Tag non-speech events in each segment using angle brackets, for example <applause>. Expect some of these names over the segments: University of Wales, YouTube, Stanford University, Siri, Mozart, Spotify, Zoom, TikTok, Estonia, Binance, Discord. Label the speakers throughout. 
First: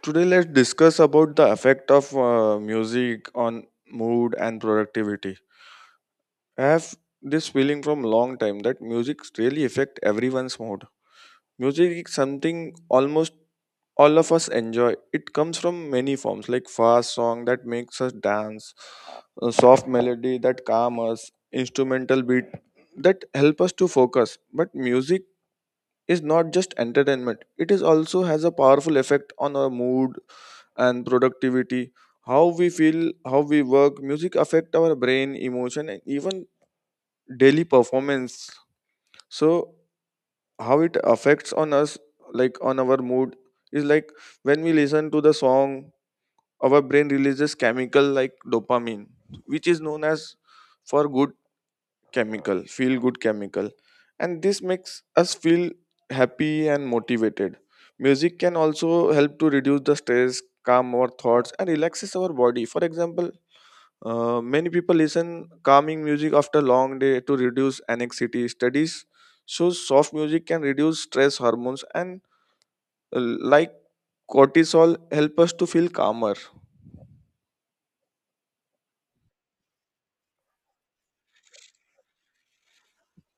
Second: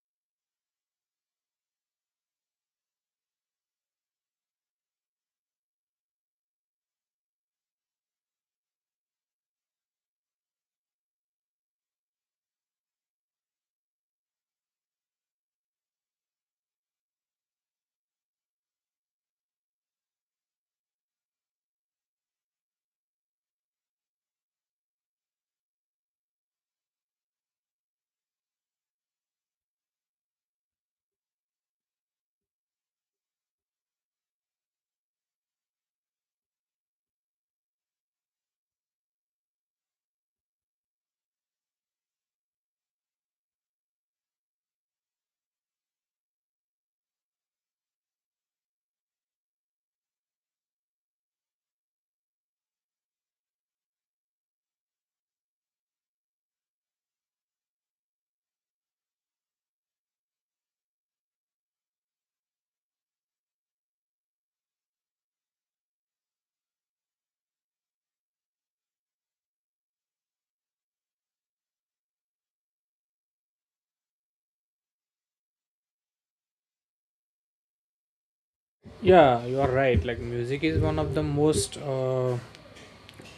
Speaker 1: Today, let's discuss about the effect of music on mood and productivity. I have this feeling from long time that music really affect everyone's mood. Music is something almost all of us enjoy. It comes from many forms, like fast song that makes us dance, a soft melody that calm us, instrumental beat that help us to focus. But music is not just entertainment; it is also has a powerful effect on our mood and productivity. How we feel, how we work, music affect our brain, emotion, and even daily performance. So how it affects on us, like on our mood, is like when we listen to the song, our brain releases chemical like dopamine, which is known as for good feel good chemical, and this makes us feel happy and motivated. Music can also help to reduce the stress, calm our thoughts, and relaxes our body. For example, many people listen calming music after long day to reduce anxiety. Studies shows soft music can reduce stress hormones and uh, like cortisol help us to feel calmer.
Speaker 2: Yeah, you are right. Like music is one of the most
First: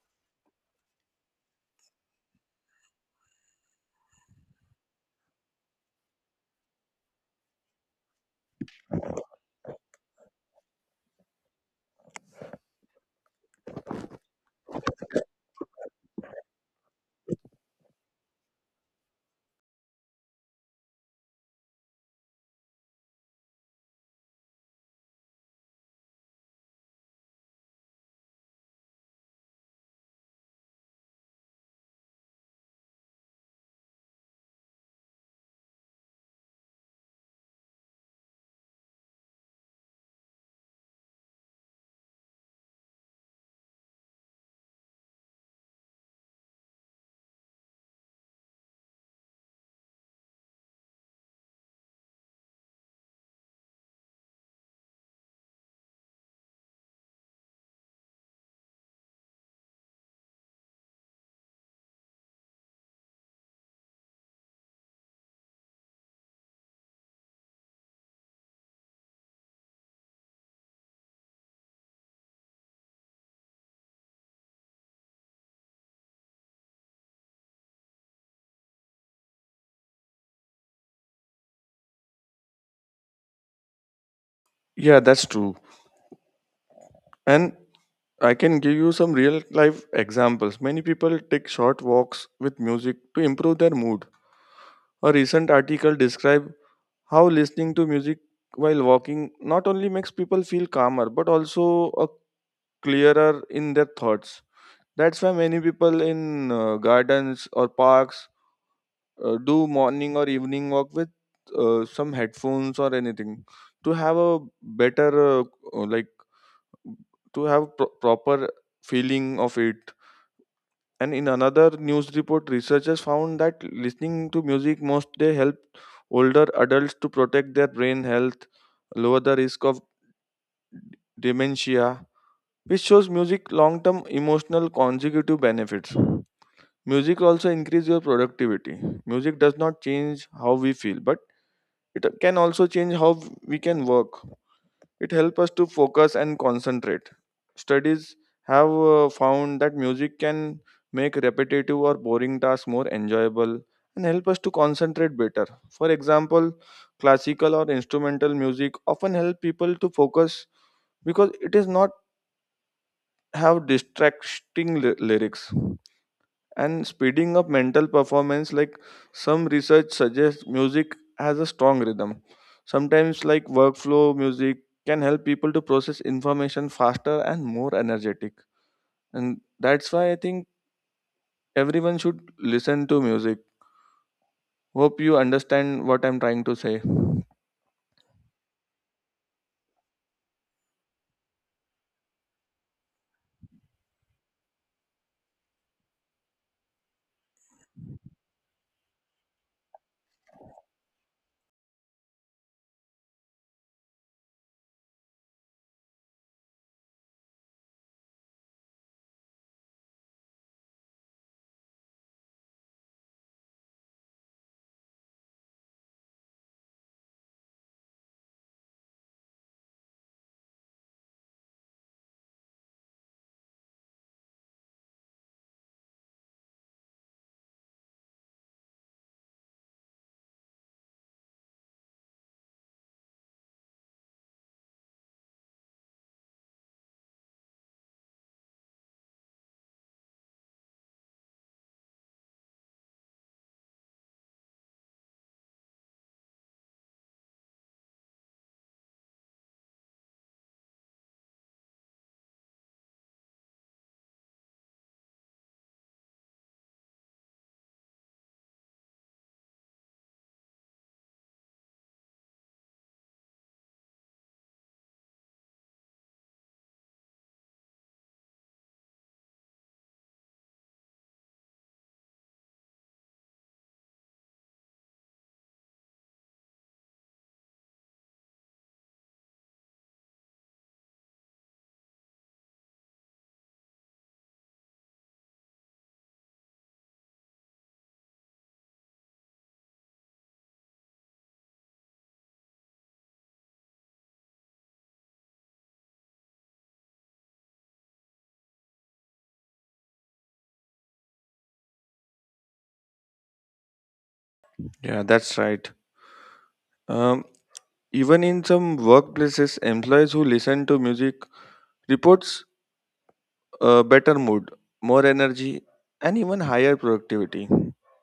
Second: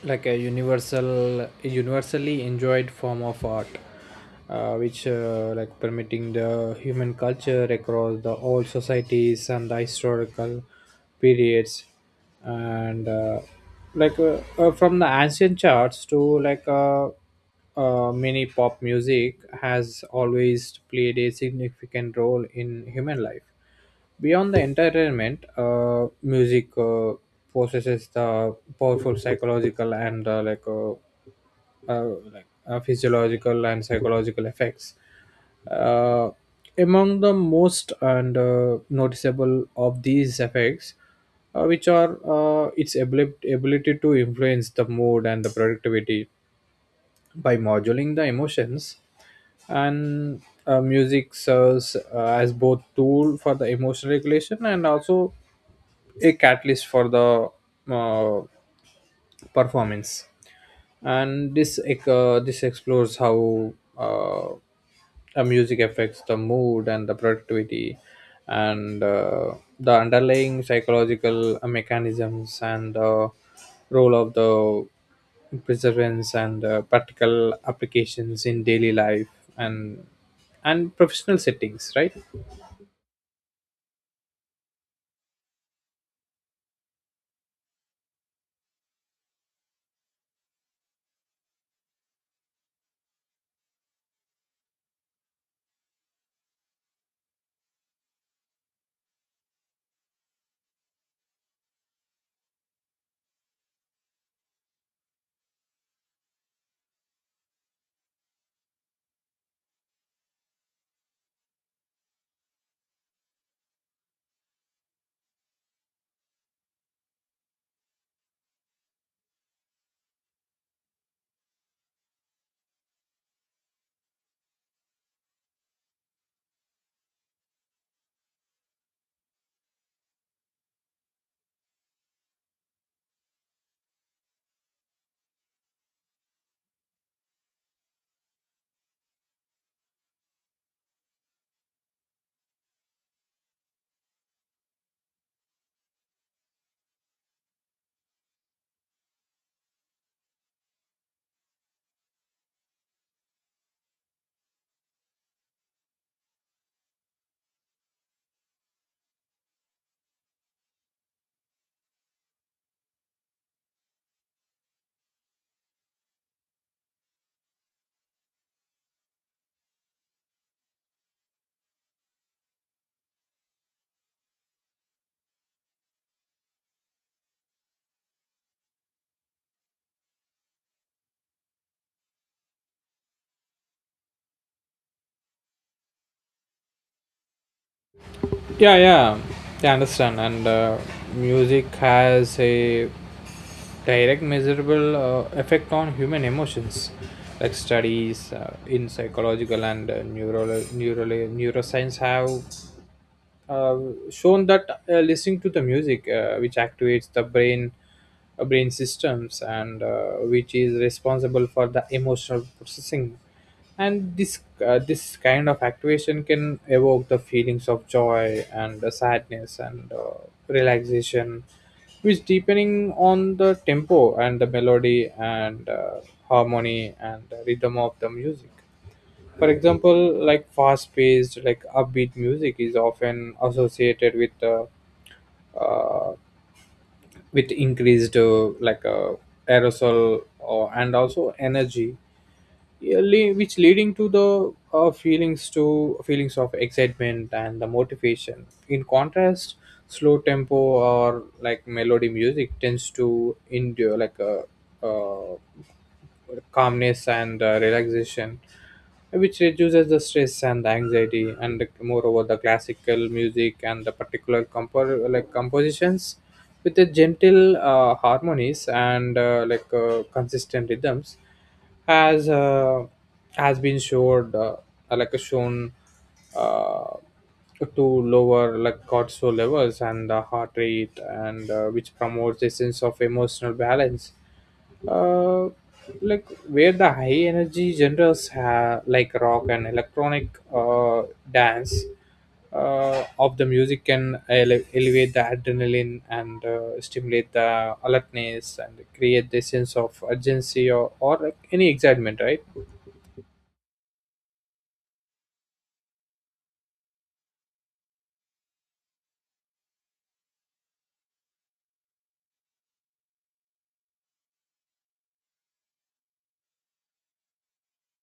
Speaker 2: like a universal universally enjoyed form of art, which like permitting the human culture across the old societies and the historical periods. And from the ancient charts to mini pop music has always played a significant role in human life. Beyond the entertainment, music possesses the powerful psychological and physiological and psychological effects. Uh, among the most and noticeable of these effects, which are its ability to influence the mood and the productivity by modulating the emotions, and music serves as both tool for the emotional regulation and also a catalyst for the uh, performance. And this explores how uh, a music affects the mood and the productivity, and the underlying psychological mechanisms and the role of the perseverance and practical applications in daily life, and and professional settings, right?
Speaker 1: Yeah, that's true. And I can give you some real life examples. Many people take short walks with music to improve their mood. A recent article described how listening to music while walking not only makes people feel calmer but also a clearer in their thoughts. That's why many people in gardens or parks do morning or evening walk with some headphones or anything to have a better, like to have proper feeling of it. And in another news report, researchers found that listening to music most day help older adults to protect their brain health, lower the risk of d- dementia, which shows music long-term emotional consecutive benefits. Music also increase your productivity. Music does not change how we feel, but it can also change how we can work. It helps us to focus and concentrate. Studies have found that music can make repetitive or boring tasks more enjoyable and help us to concentrate better. For example, classical or instrumental music often help people to focus because it is not have distracting lyrics and speeding up mental performance, like some research suggests music has a strong rhythm. Sometimes, like workflow music can help people to process information faster and more energetic. And that's why I think everyone should listen to music. Hope you understand what I'm trying to say.
Speaker 2: Yeah, yeah, yeah, I understand, and music has a direct measurable effect on human emotions. Like studies in psychological and neural neuroscience have uh, shown that listening to the music which activates the brain systems and which is responsible for the emotional processing, and this kind of activation can evoke the feelings of joy and sadness and relaxation, which depending on the tempo and the melody and harmony and the rhythm of the music. For example, like fast-paced, like upbeat music is often associated uh, with increased aerosol or, and also energy, yeah, which leading to the feelings to feelings of excitement and the motivation. In contrast, slow tempo or like melody music tends to endure like a, uh calmness and relaxation, which reduces the stress and the anxiety. And moreover the classical music and the particular compositions with the gentle harmonies and consistent rhythms has uh, has been showed like shown uh, to lower like cortisol levels and the heart rate, and which promotes a sense of emotional balance, uh, like where the high energy genres have like rock and electronic dance of the music can elevate the adrenaline and stimulate the alertness and create the sense of urgency, or like any excitement, right?
Speaker 1: Yeah, that's right. Um, Even in some workplaces, employees who listen to music reports a better mood, more energy, and even higher productivity.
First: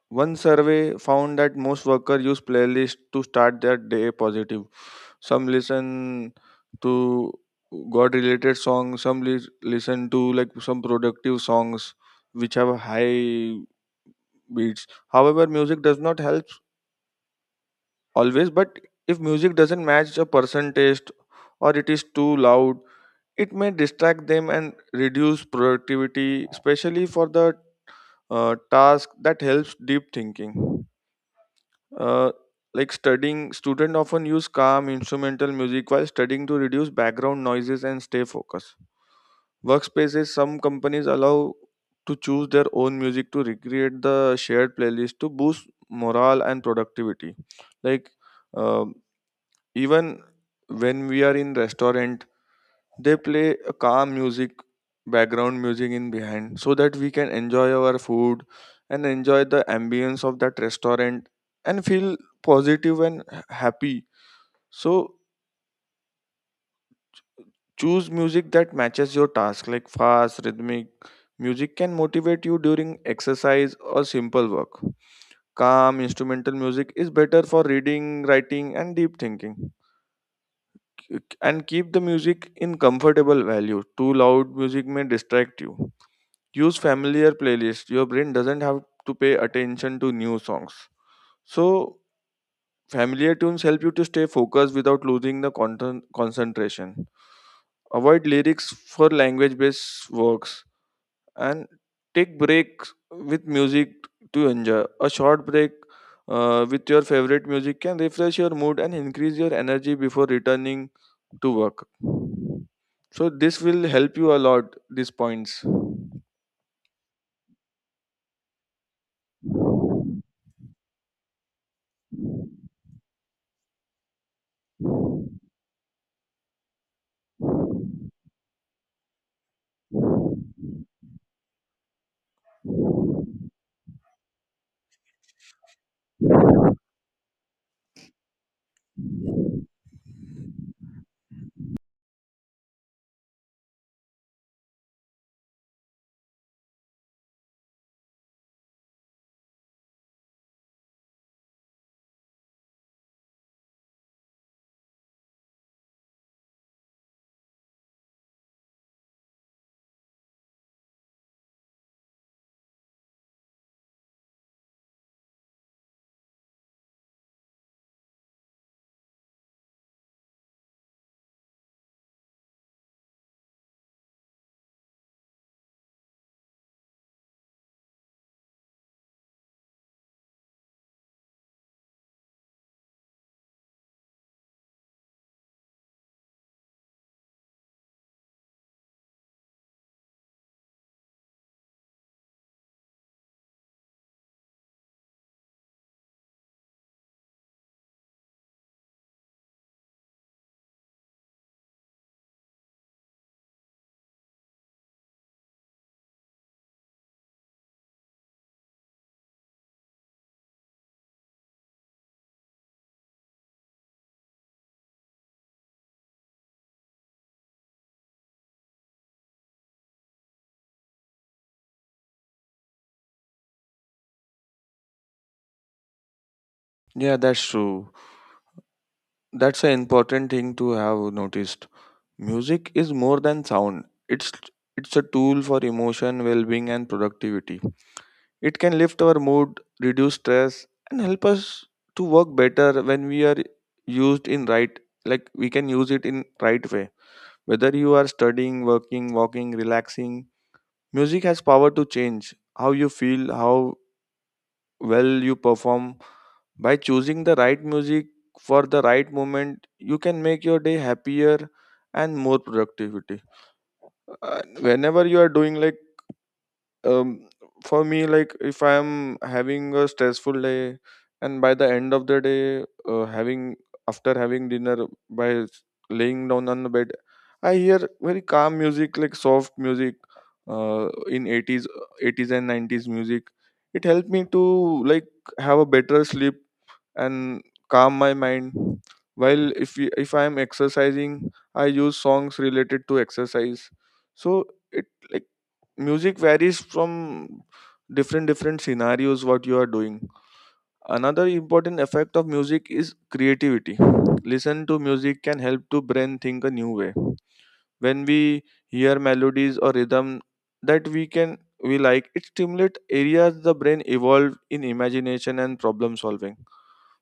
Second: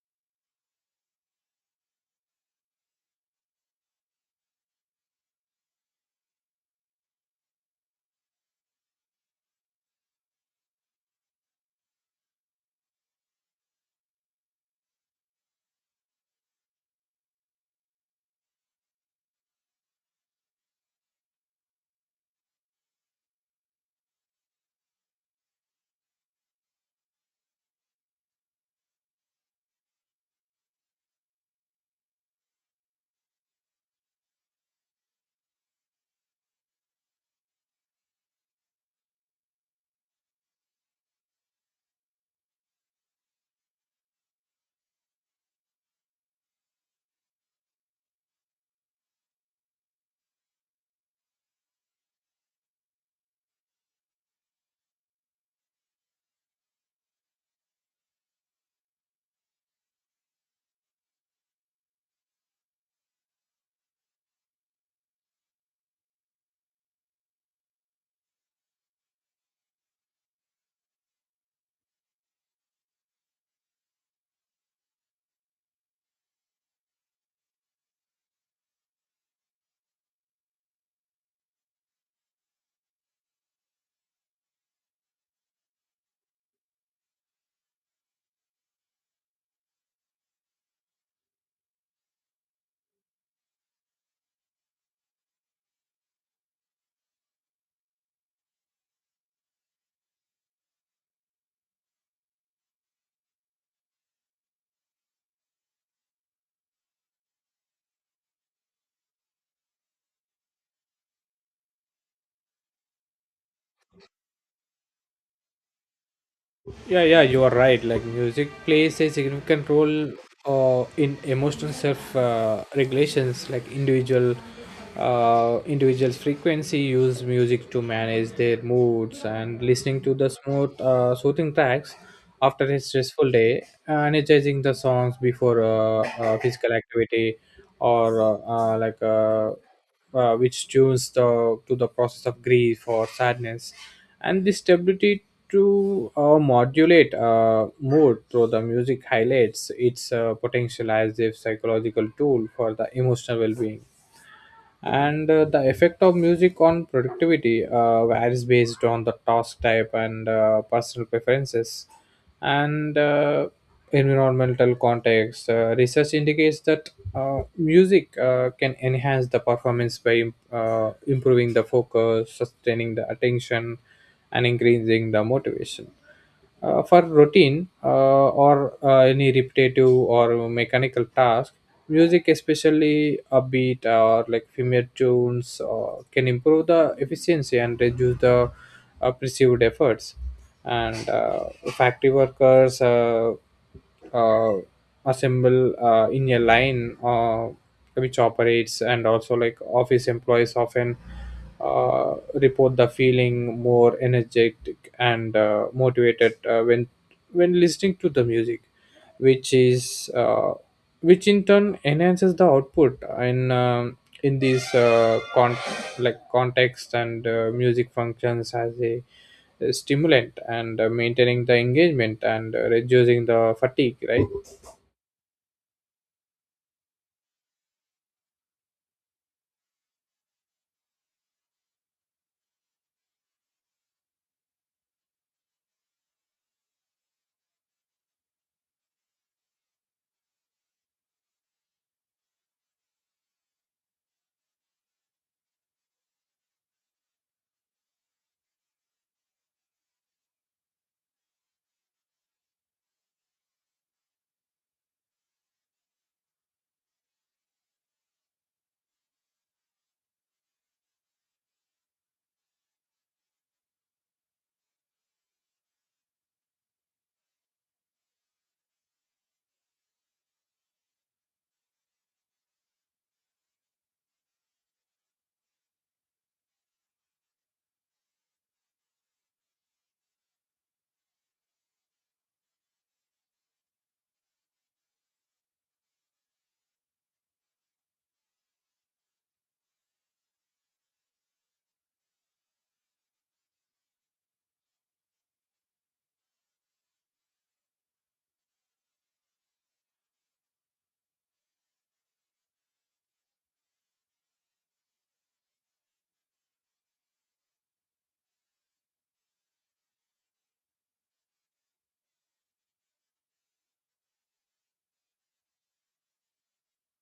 Speaker 1: One survey found that most workers use playlists to start their day positive. Some listen to God-related songs, some listen to like some productive songs which have high beats. However, music does not help always, but if music doesn't match a person taste or it is too loud, it may distract them and reduce productivity, especially for the task that helps deep thinking. Uh, like studying, students often use calm instrumental music while studying to reduce background noises and stay focused. Workspaces, some companies allow to choose their own music to recreate the shared playlist to boost morale and productivity. Like, uh, even when we are in restaurant, they play a calm music, background music in behind, so that we can enjoy our food and enjoy the ambience of that restaurant and feel positive and happy. So choose music that matches your task, like fast, rhythmic. Music can motivate you during exercise or simple work. Calm instrumental music is better for reading, writing, and deep thinking. And keep the music in comfortable value. Too loud music may distract you. Use familiar playlist. Your brain doesn't have to pay attention to new songs. So familiar tunes help you to stay focused without losing the concentration. Avoid lyrics for language-based works and take breaks with music to enjoy. A short break with your favorite music can refresh your mood and increase your energy before returning to work. So this will help you a lot. These points.
Speaker 2: Yeah, yeah, you are right. Like music plays a significant role in emotional self regulations. Like individuals' frequency use music to manage their moods, and listening to the smooth, soothing tracks after a stressful day, energizing the songs before physical activity, or uh, like. Uh, which tunes the to the process of grief or sadness. And this ability to modulate mood through the music highlights its potential as a psychological tool for the emotional well-being. And the effect of music on productivity varies based on the task type and personal preferences and environmental context. Research indicates that music can enhance the performance by improving the focus, sustaining the attention, and increasing the motivation for routine or any repetitive or mechanical task. Music, especially upbeat or like familiar tunes, can improve the efficiency and reduce the perceived efforts. And factory workers, uh, assemble in a line which operates, and also like office employees, often report the feeling more energetic and motivated when listening to the music, which is which in turn enhances the output in this context. And music functions as a stimulant, and maintaining the engagement and reducing the fatigue, right?
Speaker 1: Yeah, that's true. That's an important thing to have noticed. Music is more than sound. It's a tool for emotion, well-being and productivity. It can lift our mood, reduce stress and help us to work better when we are used in right, like we can use it in right way. Whether you are studying, working, walking, relaxing, music has power to change how you feel, how well you perform. By choosing the right music for the right moment, you can make your day happier and more productivity. Uh, Whenever you are doing, like um for me, like if I am having a stressful day and by the end of the day, having after having dinner, by s- laying down on the bed, I hear very calm music like soft music in 80s and 90s music. It helped me to like have a better sleep and calm my mind. While if I am exercising, I use songs related to exercise. So it, like, music varies from different different scenarios what you are doing. Another important effect of music is creativity. Listen to music can help to brain think a new way. When we hear melodies or rhythm that we can we like, it stimulates areas the brain evolved in imagination and problem solving.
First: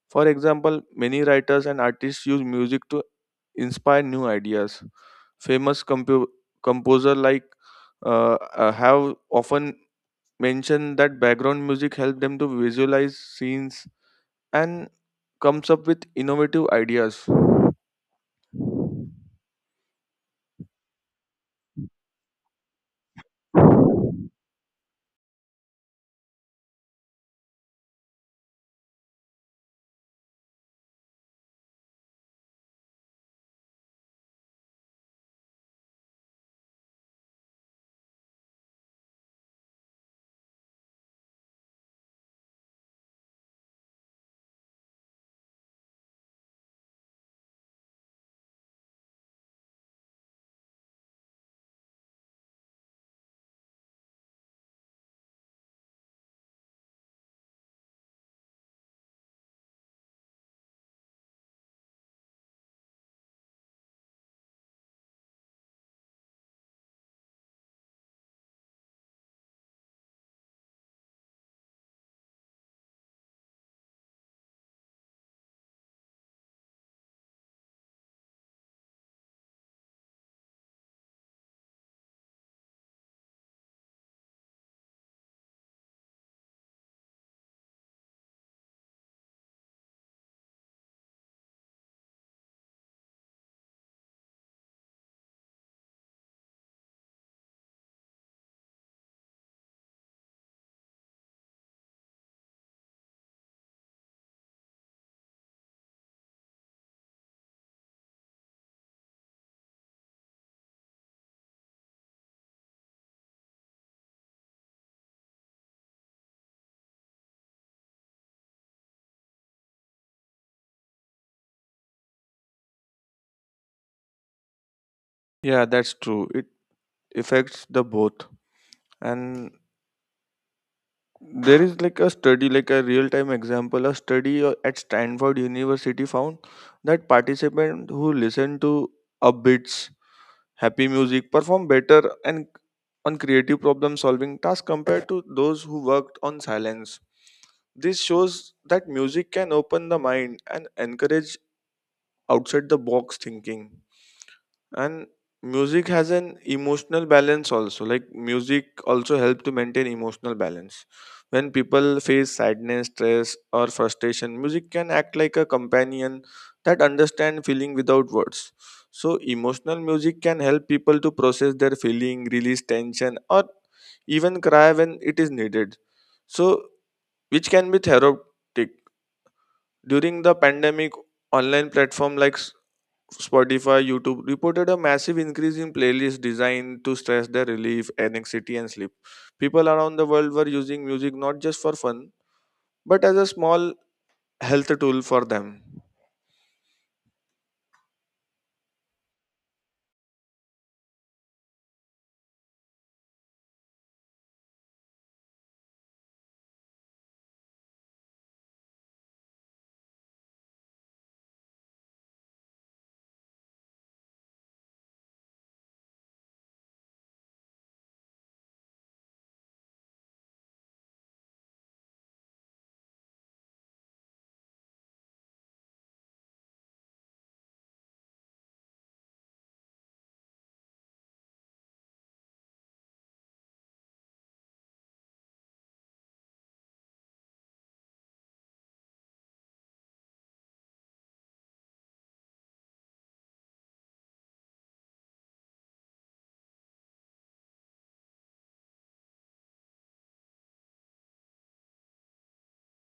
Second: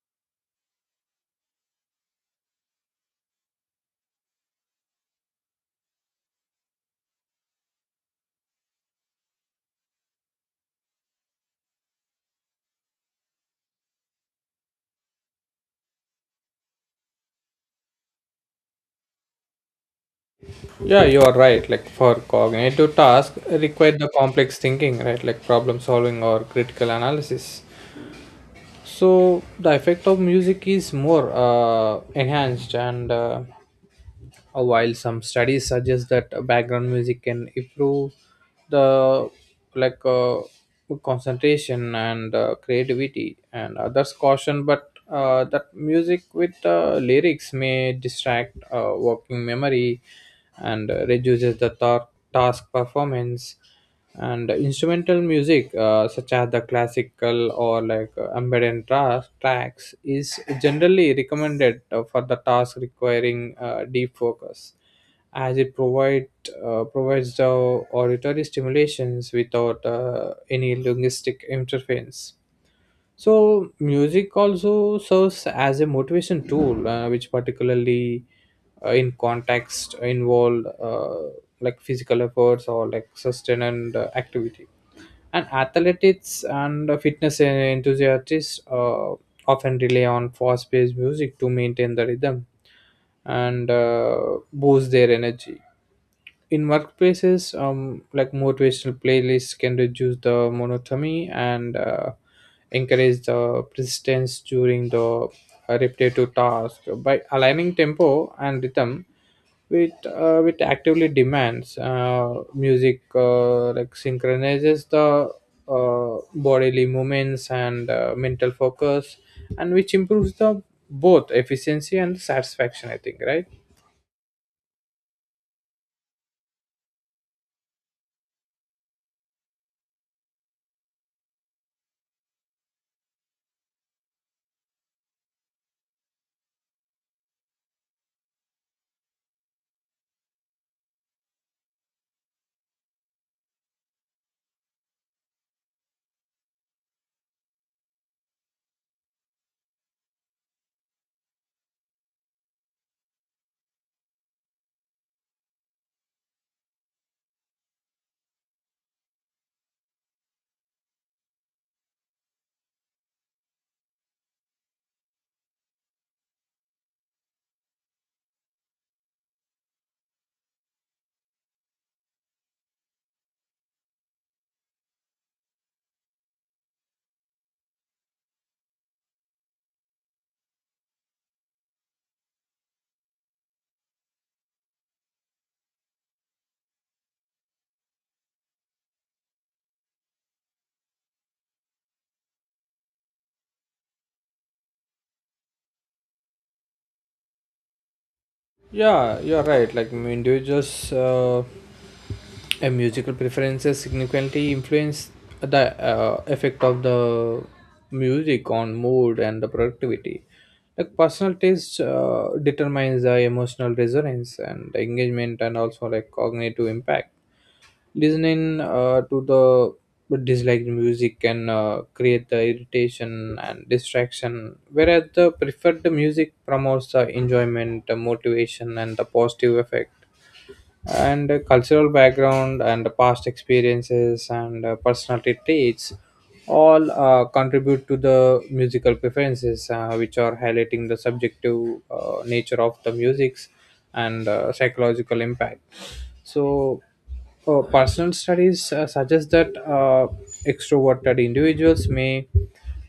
Speaker 1: For example, many writers and artists use music to inspire new ideas. Famous composer like, uh, have often mentioned that background music helped them to visualize scenes and comes up with innovative ideas.
Speaker 2: Yeah, you are right. Like for cognitive tasks require the complex thinking, right? Like problem solving or critical analysis. So the effect of music is more enhanced, and while some studies suggest that background music can improve the like uh, concentration and creativity, and others caution, but that music with lyrics may distract working memory and reduces the task performance. And instrumental music, such as the classical or like ambient tracks, is generally recommended for the task requiring deep focus, as it provides the auditory stimulations without any linguistic interference. So music also serves as a motivation tool, which particularly in context involve like physical efforts or like sustained activity. And athletics and fitness enthusiasts often rely on fast-paced music to maintain the rhythm and boost their energy. In workplaces, like motivational playlists can reduce the monotony and encourage the persistence during the repetitive task by aligning tempo and rhythm with actively demands, music like synchronizes the bodily movements and mental focus, and which improves the both efficiency and satisfaction, I think, right?
Speaker 1: Yeah, that's true. It affects the both. And there is like a study, like a real time example. A study at Stanford University found that participants who listen to upbeats, happy music perform better and on creative problem solving tasks compared to those who worked on silence. This shows that music can open the mind and encourage outside the box thinking. And music has an emotional balance also, like music also help to maintain emotional balance. When people face sadness, stress or frustration, music can act like a companion that understand feeling without words. So emotional music can help people to process their feeling, release tension or even cry when it is needed. So which can be therapeutic during the pandemic. Online platform like Spotify, YouTube reported a massive increase in playlists designed to stress their relief, anxiety, and sleep. People around the world were using music not just for fun, but as a small health tool for them.
Speaker 2: Yeah, you're right. Like, mm, individuals' and musical preferences significantly influence the effect of the music on mood and the productivity. Like personal taste determines the emotional resonance and the engagement, and also like cognitive impact. Listening to the disliked music can create the irritation and distraction, whereas the preferred music promotes the enjoyment, the motivation, and the positive effect. And cultural background and the past experiences and personality traits all contribute to the musical preferences, which are highlighting the subjective nature of the musics and psychological impact. So, oh, personal studies suggest that extroverted individuals may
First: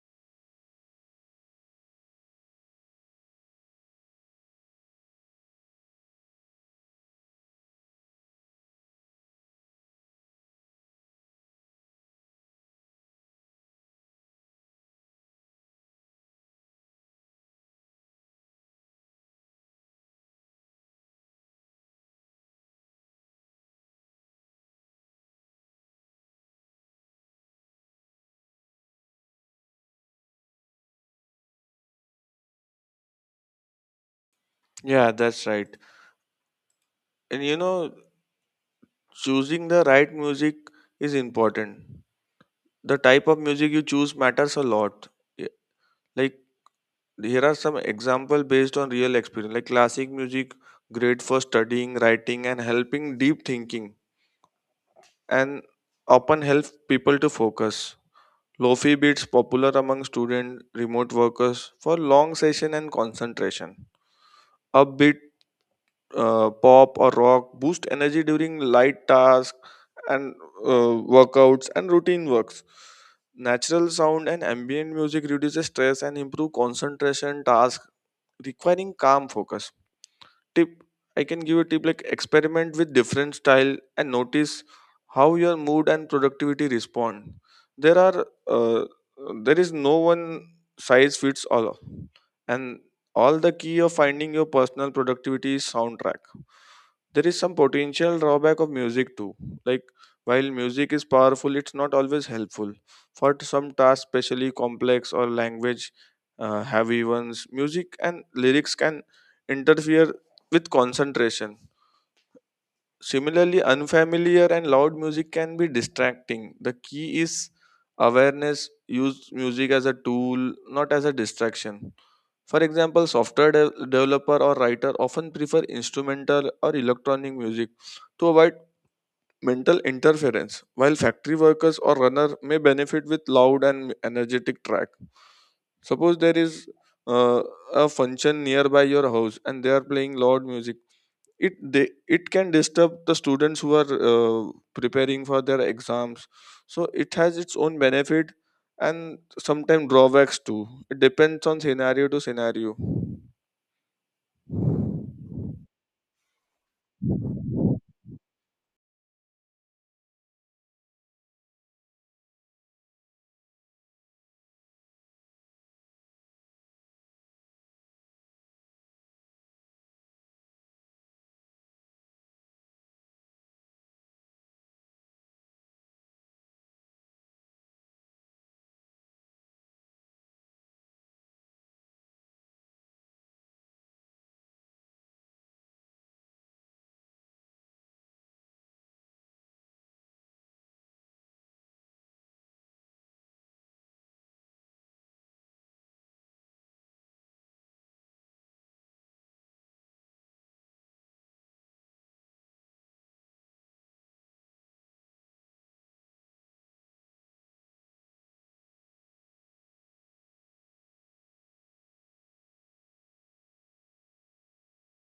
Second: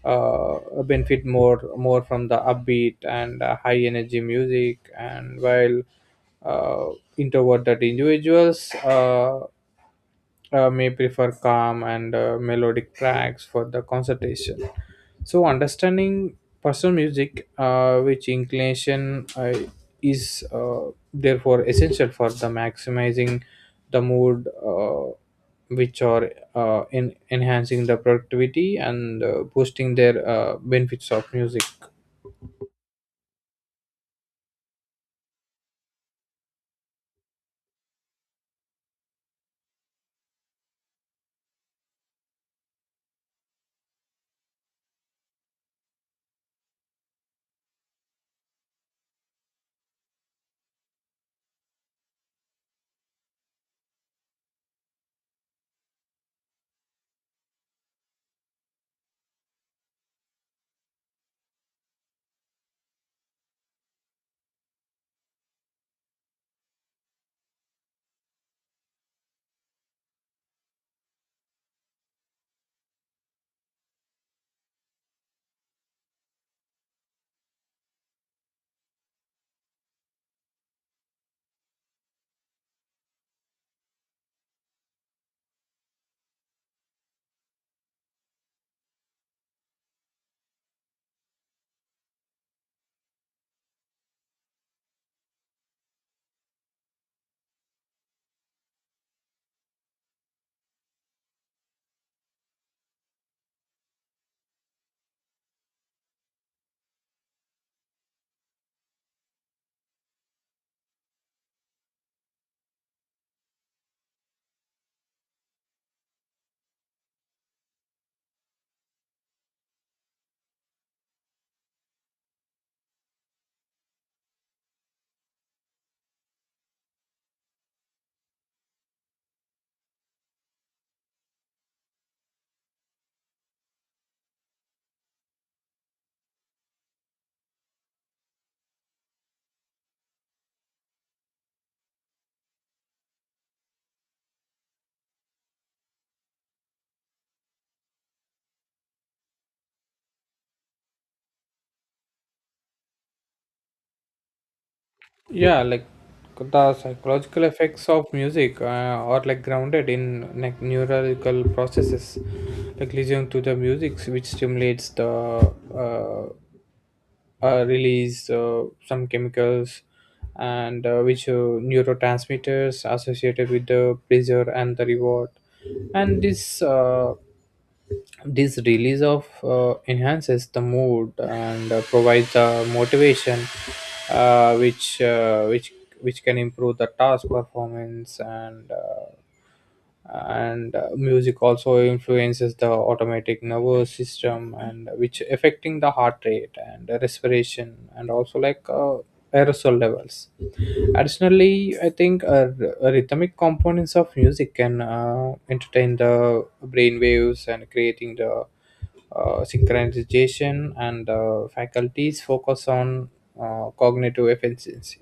Speaker 2: benefit more from the upbeat and high energy music, and while uh, introverted individuals may prefer calm and melodic tracks for the concentration. So, understanding personal music, which inclination is therefore essential for the maximizing the mood, which are in enhancing the productivity and boosting their benefits of music.
Speaker 1: Yeah, that's right. And choosing the right music is important. The type of music you choose matters a lot. Yeah, like, here are some example based on real experience, like classic music, great for studying, writing, and helping deep thinking and often help people to focus. Lofi beats popular among student remote workers for long session and concentration. Upbeat pop or rock boost energy during light tasks and workouts and routine works. Natural sound and ambient music reduces stress and improve concentration tasks requiring calm focus. Tip, I can give a tip like experiment with different style and notice how your mood and productivity respond. There are uh, there is no one size fits all, and all the key of finding your personal productivity is soundtrack. There is some potential drawback of music too. Like, while music is powerful, it's not always helpful for some tasks, especially complex or language heavy ones. Music and lyrics can interfere with concentration. Similarly, unfamiliar and loud music can be distracting. The key is awareness, use music as a tool, not as a distraction. For example, software developer or writer often prefer instrumental or electronic music to avoid mental interference, while factory workers or runner may benefit with loud and energetic track. Suppose there is uh, a function nearby your house and they are playing loud music. It can disturb the students who are preparing for their exams. So it has its own benefit and sometimes drawbacks too. It depends on scenario to scenario.
Speaker 2: Yeah, like the psychological effects of music are like grounded in like neurological processes, like listening to the music which stimulates the release some chemicals and which neurotransmitters associated with the pleasure and the reward. And this release of enhances the mood and provides the motivation, uh, which uh, which which can improve the task performance, and music also influences the automatic nervous system and which affecting the heart rate and respiration, and also like aerosol levels. Additionally, I think rhythmic components of music can entertain the brain waves and creating the synchronization and faculties focus on cognitive efficiency.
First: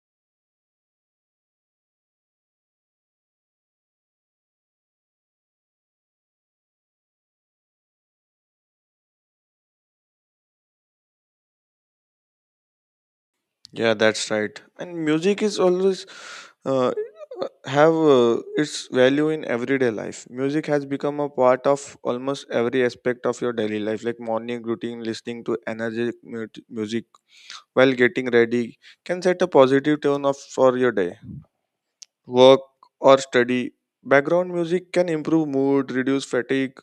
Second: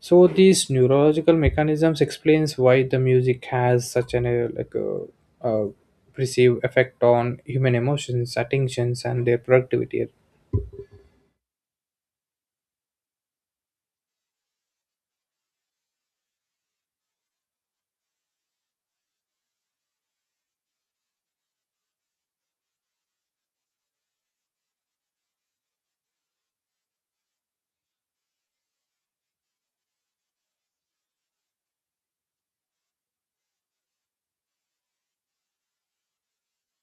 Speaker 2: So these neurological mechanisms explains why the music has such an uh perceived effect on human emotions, attentions, and their productivity.
Speaker 1: Yeah, that's right. And music is always, uh, have its value in everyday life. Music has become a part of almost every aspect of your daily life, like morning routine, listening to energetic music while getting ready, can set a positive tone of for your day, work, or study. Background music can improve mood, reduce fatigue,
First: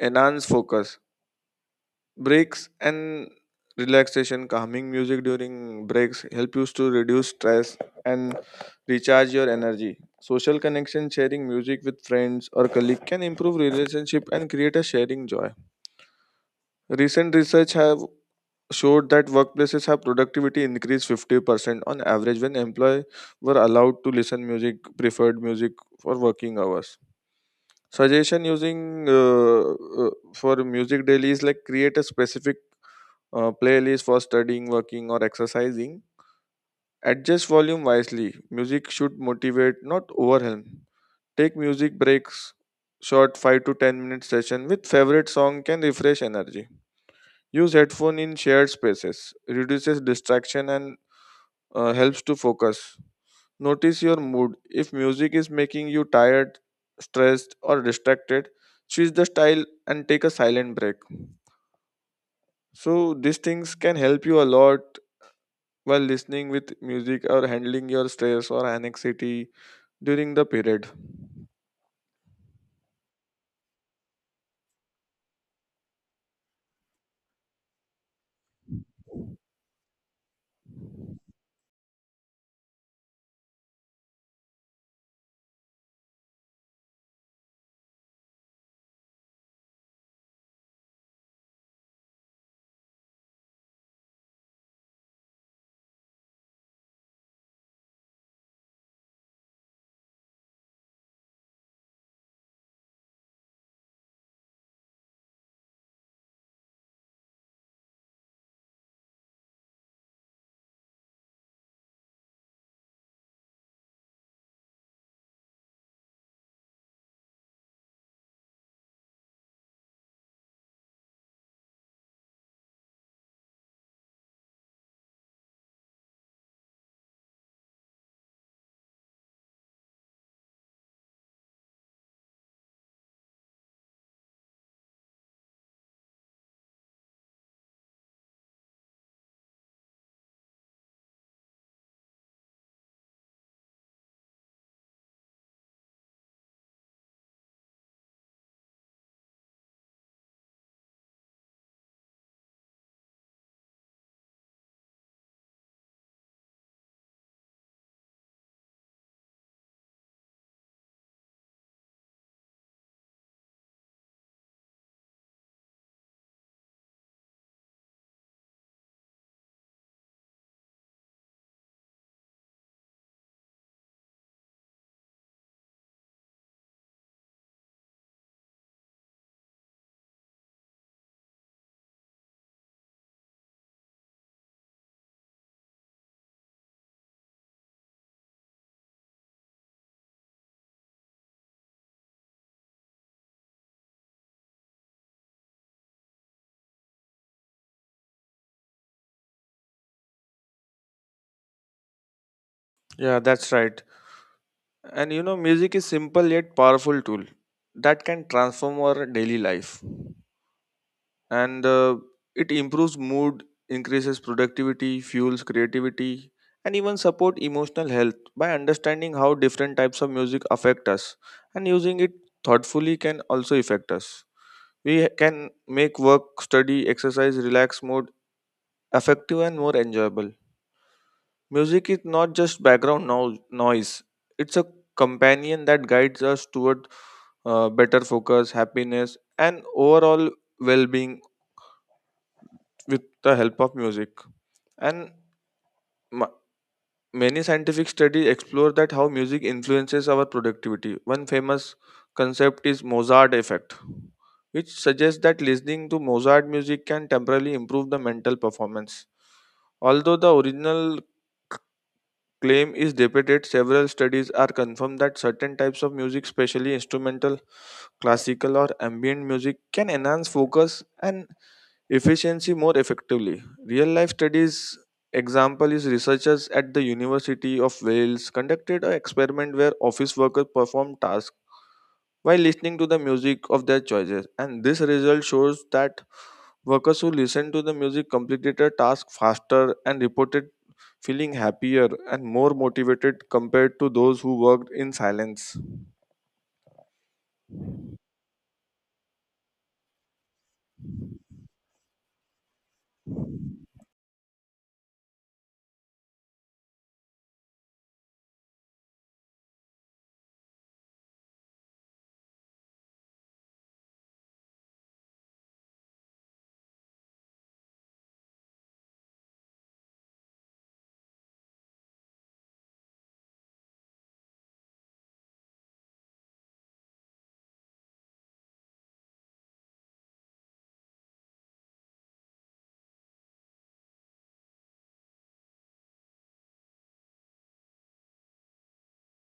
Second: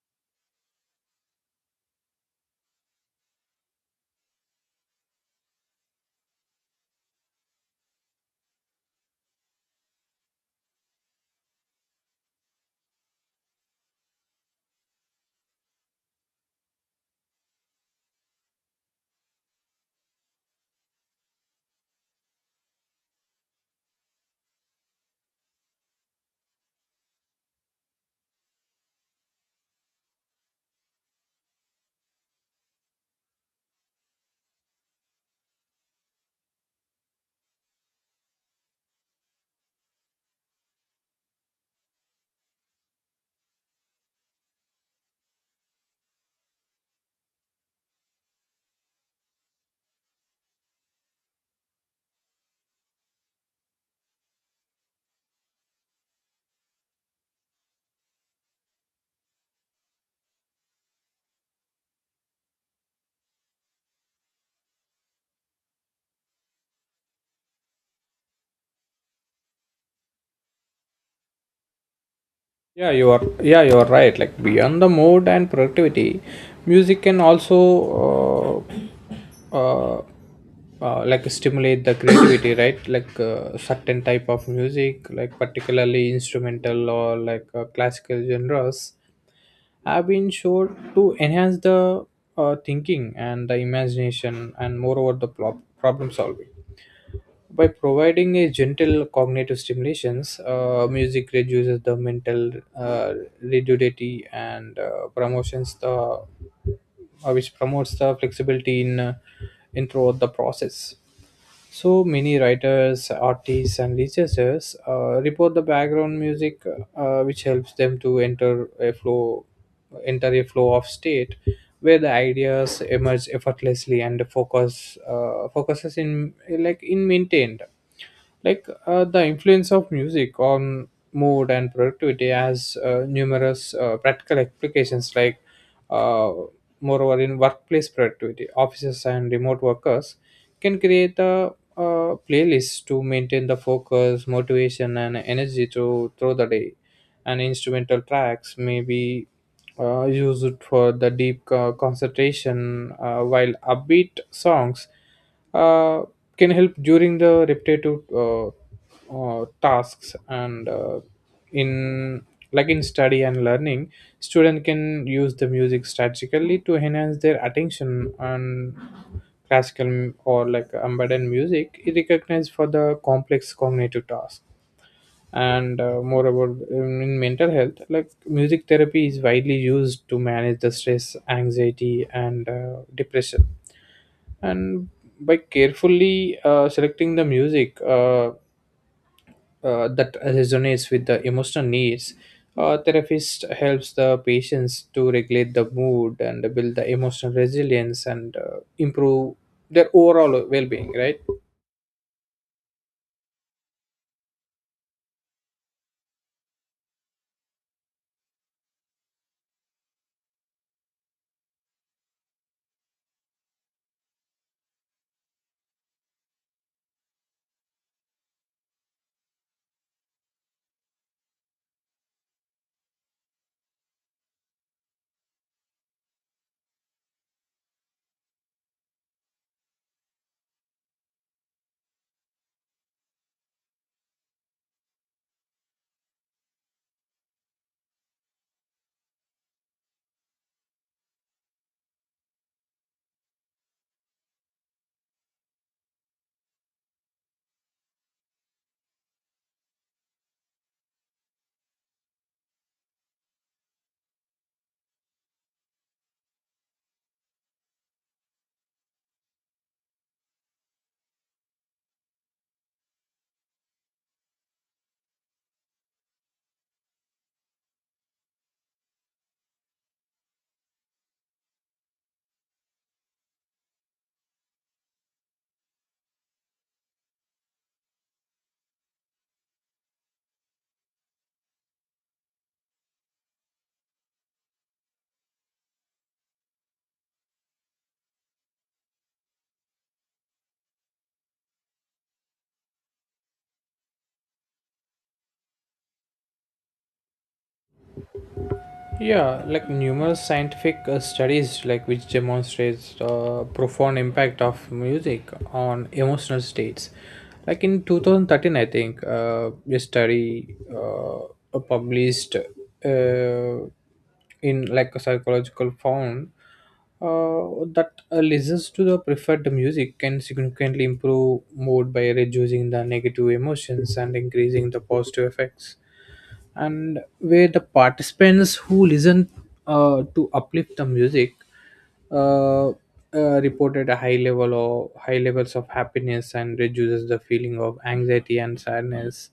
Speaker 1: enhance focus. Breaks and relaxation, calming music during breaks help you to reduce stress and recharge your energy. Social connection, sharing music with friends or colleagues can improve relationship and create a sharing joy. Recent research have showed that workplaces have productivity increased 50% on average when employees were allowed to listen music preferred music for working hours. Suggestion, using for music daily is like create a specific playlist for studying, working, or exercising. Adjust volume wisely, music should motivate not overwhelm. Take music breaks, short 5 to 10 minute session with favorite song can refresh energy. Use headphone in shared spaces, reduces distraction and helps to focus. Notice your mood. If music is making you tired, stressed, or distracted, switch the style and take a silent break. So, these things can help you a lot while listening with music or handling your stress or anxiety during the period.
Speaker 2: Yeah, you are. Yeah, you are right. Like beyond the mood and productivity, music can also uh, uh, like stimulate the creativity, <coughs> right? Like certain type of music, like particularly instrumental or like classical genres, have been shown to enhance the thinking and the imagination, and moreover the problem solving by providing a gentle cognitive stimulations. Music reduces the mental uh, rigidity and promotions the which promotes the flexibility in throughout the process. So many writers, artists, and researchers report the background music, which helps them to enter a flow of state, where the ideas emerge effortlessly and the focuses in maintained. Like the influence of music on mood and productivity has numerous practical applications, like uh, moreover in workplace productivity, offices and remote workers can create a playlist to maintain the focus, motivation, and energy through the day. And instrumental tracks may be used for the deep concentration, while upbeat songs uh, can help during the repetitive tasks and in like in study and learning, student can use the music strategically to enhance their attention, and classical or like embedded music is recognized for the complex cognitive task. And moreover in mental health, like music therapy is widely used to manage the stress, anxiety, and depression, and by carefully selecting the music that resonates with the emotional needs, therapist helps the patients to regulate the mood and build the emotional resilience and improve their overall well-being, right?
Speaker 1: Yeah, that's right. And you know, music is simple yet powerful tool that can transform our daily life. And it improves mood, increases productivity, fuels creativity, and even support emotional health. By understanding how different types of music affect us and using it thoughtfully can also affect us, can make work, study, exercise, relax mode effective and more enjoyable. Music is not just background noise, it's a companion that guides us toward better focus, happiness, and overall well-being with the help of music. And ma- many scientific studies explore that how music influences our productivity. One famous concept is Mozart effect, which suggests that listening to Mozart music can temporarily improve the mental performance. Although the original claim is debated. Several studies are confirmed that certain types of music, especially instrumental, classical, or ambient music, can enhance focus and efficiency more effectively. Real life studies example is researchers at the University of Wales conducted an experiment where office workers performed tasks while listening to the music of their choices, and this result shows that workers who listened to the music completed a task faster and reported feeling happier and more motivated compared to those who worked in silence.
Speaker 2: Yeah, like numerous scientific studies, like which demonstrates the profound impact of music on emotional states. Like in 2013, I think a study published in like a psychological, found that listens to the preferred music can significantly improve mood by reducing the negative emotions and increasing the positive effects, and where the participants who listen to uplift the music, uh, uh, reported a high level or high levels of happiness and reduces the feeling of anxiety and sadness.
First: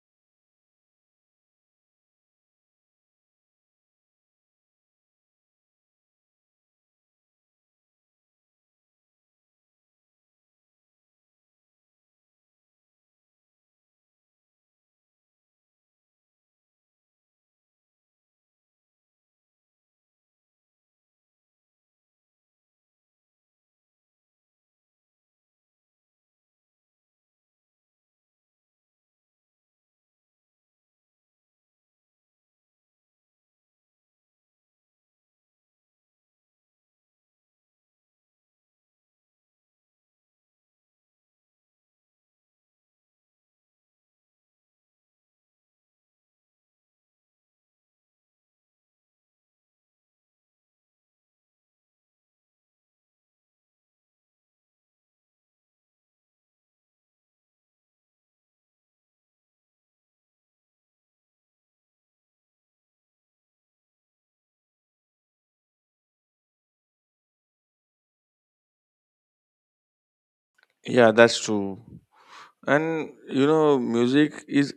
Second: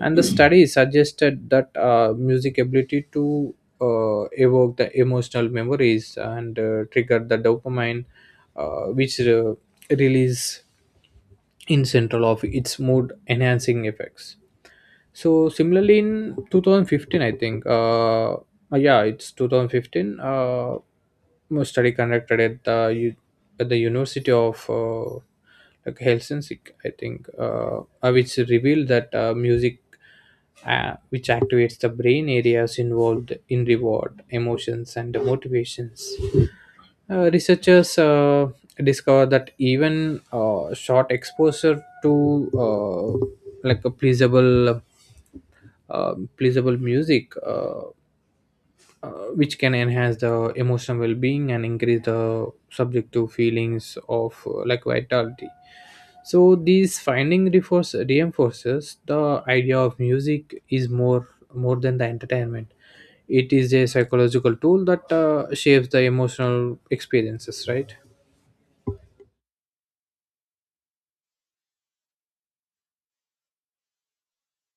Speaker 2: And the study suggested that music ability to evoke the emotional memories and trigger the dopamine which release in central of its mood enhancing effects. So similarly in 2015, I think, yeah, it's 2015. A study conducted at the at the University of like Helsinki, I think, which revealed that music, which activates the brain areas involved in reward, emotions, and motivations. Researchers discovered that even short exposure to like a pleasurable music, uh, which can enhance the emotional well-being and increase the subjective feelings of like vitality. So these finding reinforces the idea of music is more than the entertainment. It is a psychological tool that shapes the emotional experiences, right?
Speaker 1: Yeah, that's true. And you know, music is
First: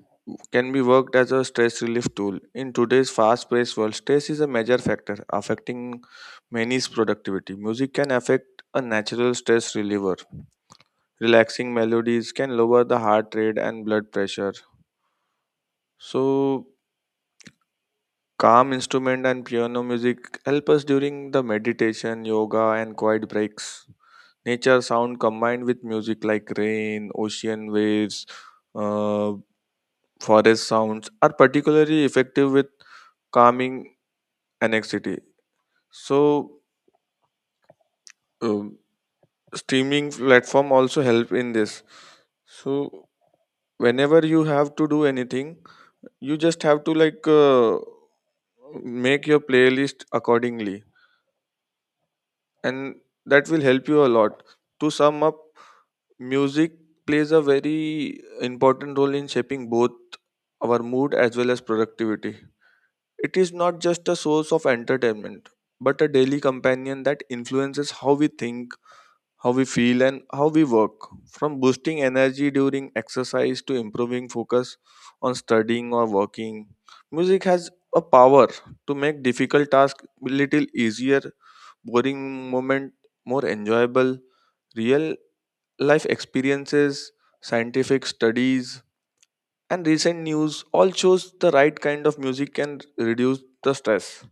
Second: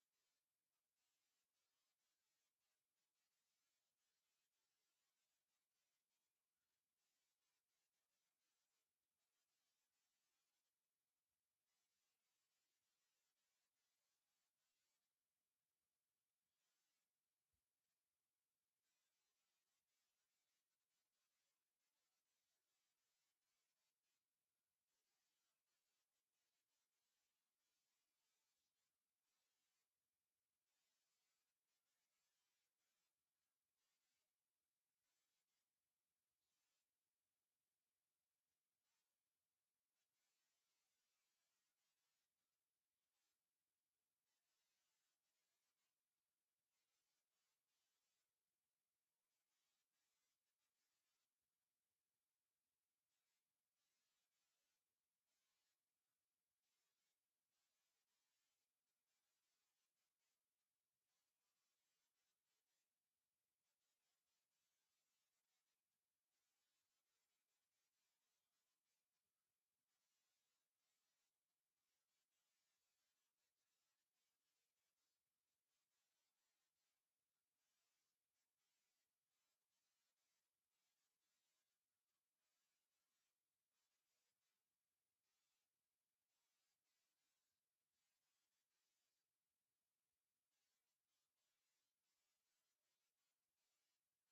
Speaker 1: can be worked as a stress relief tool. In today's fast-paced world, stress is a major factor affecting many's productivity. Music can affect a natural stress reliever. Relaxing melodies can lower the heart rate and blood pressure. So calm instrument and piano music help us during the meditation, yoga, and quiet breaks. Nature sound combined with music like rain, ocean waves, uh, forest sounds are particularly effective with calming anxiety. So, um, streaming platform also help in this. So, whenever you have to do anything, you just have to like make your playlist accordingly, and that will help you a lot. To sum up, music plays a very important role in shaping both our mood as well as productivity. It is not just a source of entertainment, but a daily companion that influences how we think, how we feel, and how we work. From boosting energy during exercise to improving focus on studying or working, music has a power to make difficult tasks a little easier, boring moment more enjoyable. Real life experiences, scientific studies, and recent news all shows the right kind of music can reduce the stress,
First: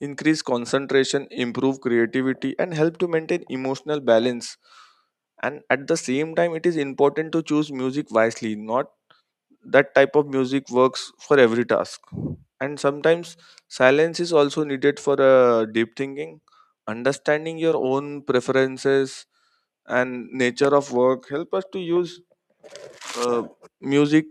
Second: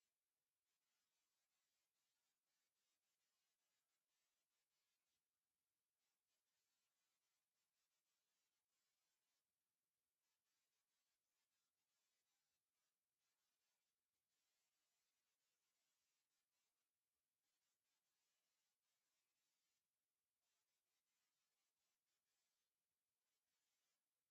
Speaker 1: increase concentration, improve creativity, and help to maintain emotional balance. And at the same time, it is important to choose music wisely, not that type of music works for every task, and sometimes silence is also needed for deep thinking. Understanding your own preferences and nature of work help us to use uh, music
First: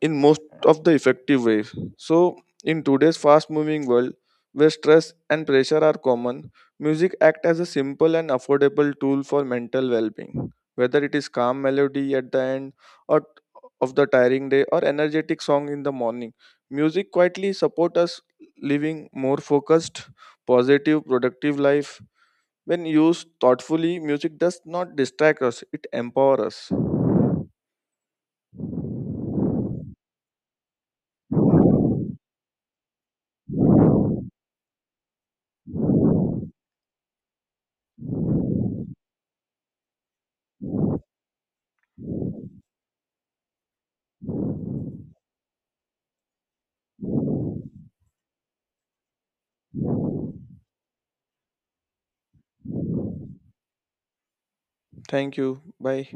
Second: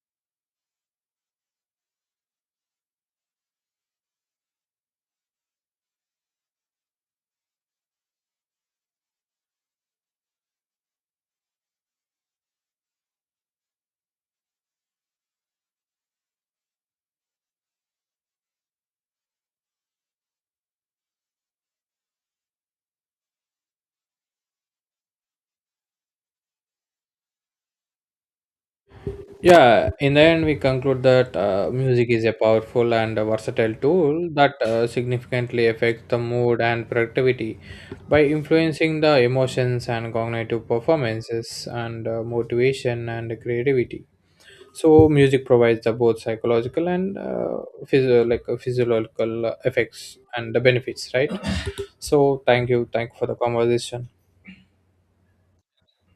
Speaker 1: in most of the effective ways. So, in today's fast moving world where stress and pressure are common, music act as a simple and affordable tool for mental well-being. Whether it is calm melody at the end or of the tiring day or energetic song in the morning, music quietly support us living more focused, positive, productive life. When used thoughtfully, music does not distract us, it empowers us.
Speaker 2: Yeah, in the end, we conclude that music is a powerful and versatile tool that significantly affects the mood and productivity by influencing the emotions and cognitive performances and motivation and creativity. So, music provides the both psychological and physiological effects and the benefits, right? So, thank you for the conversation.
Speaker 1: Thank you. Bye.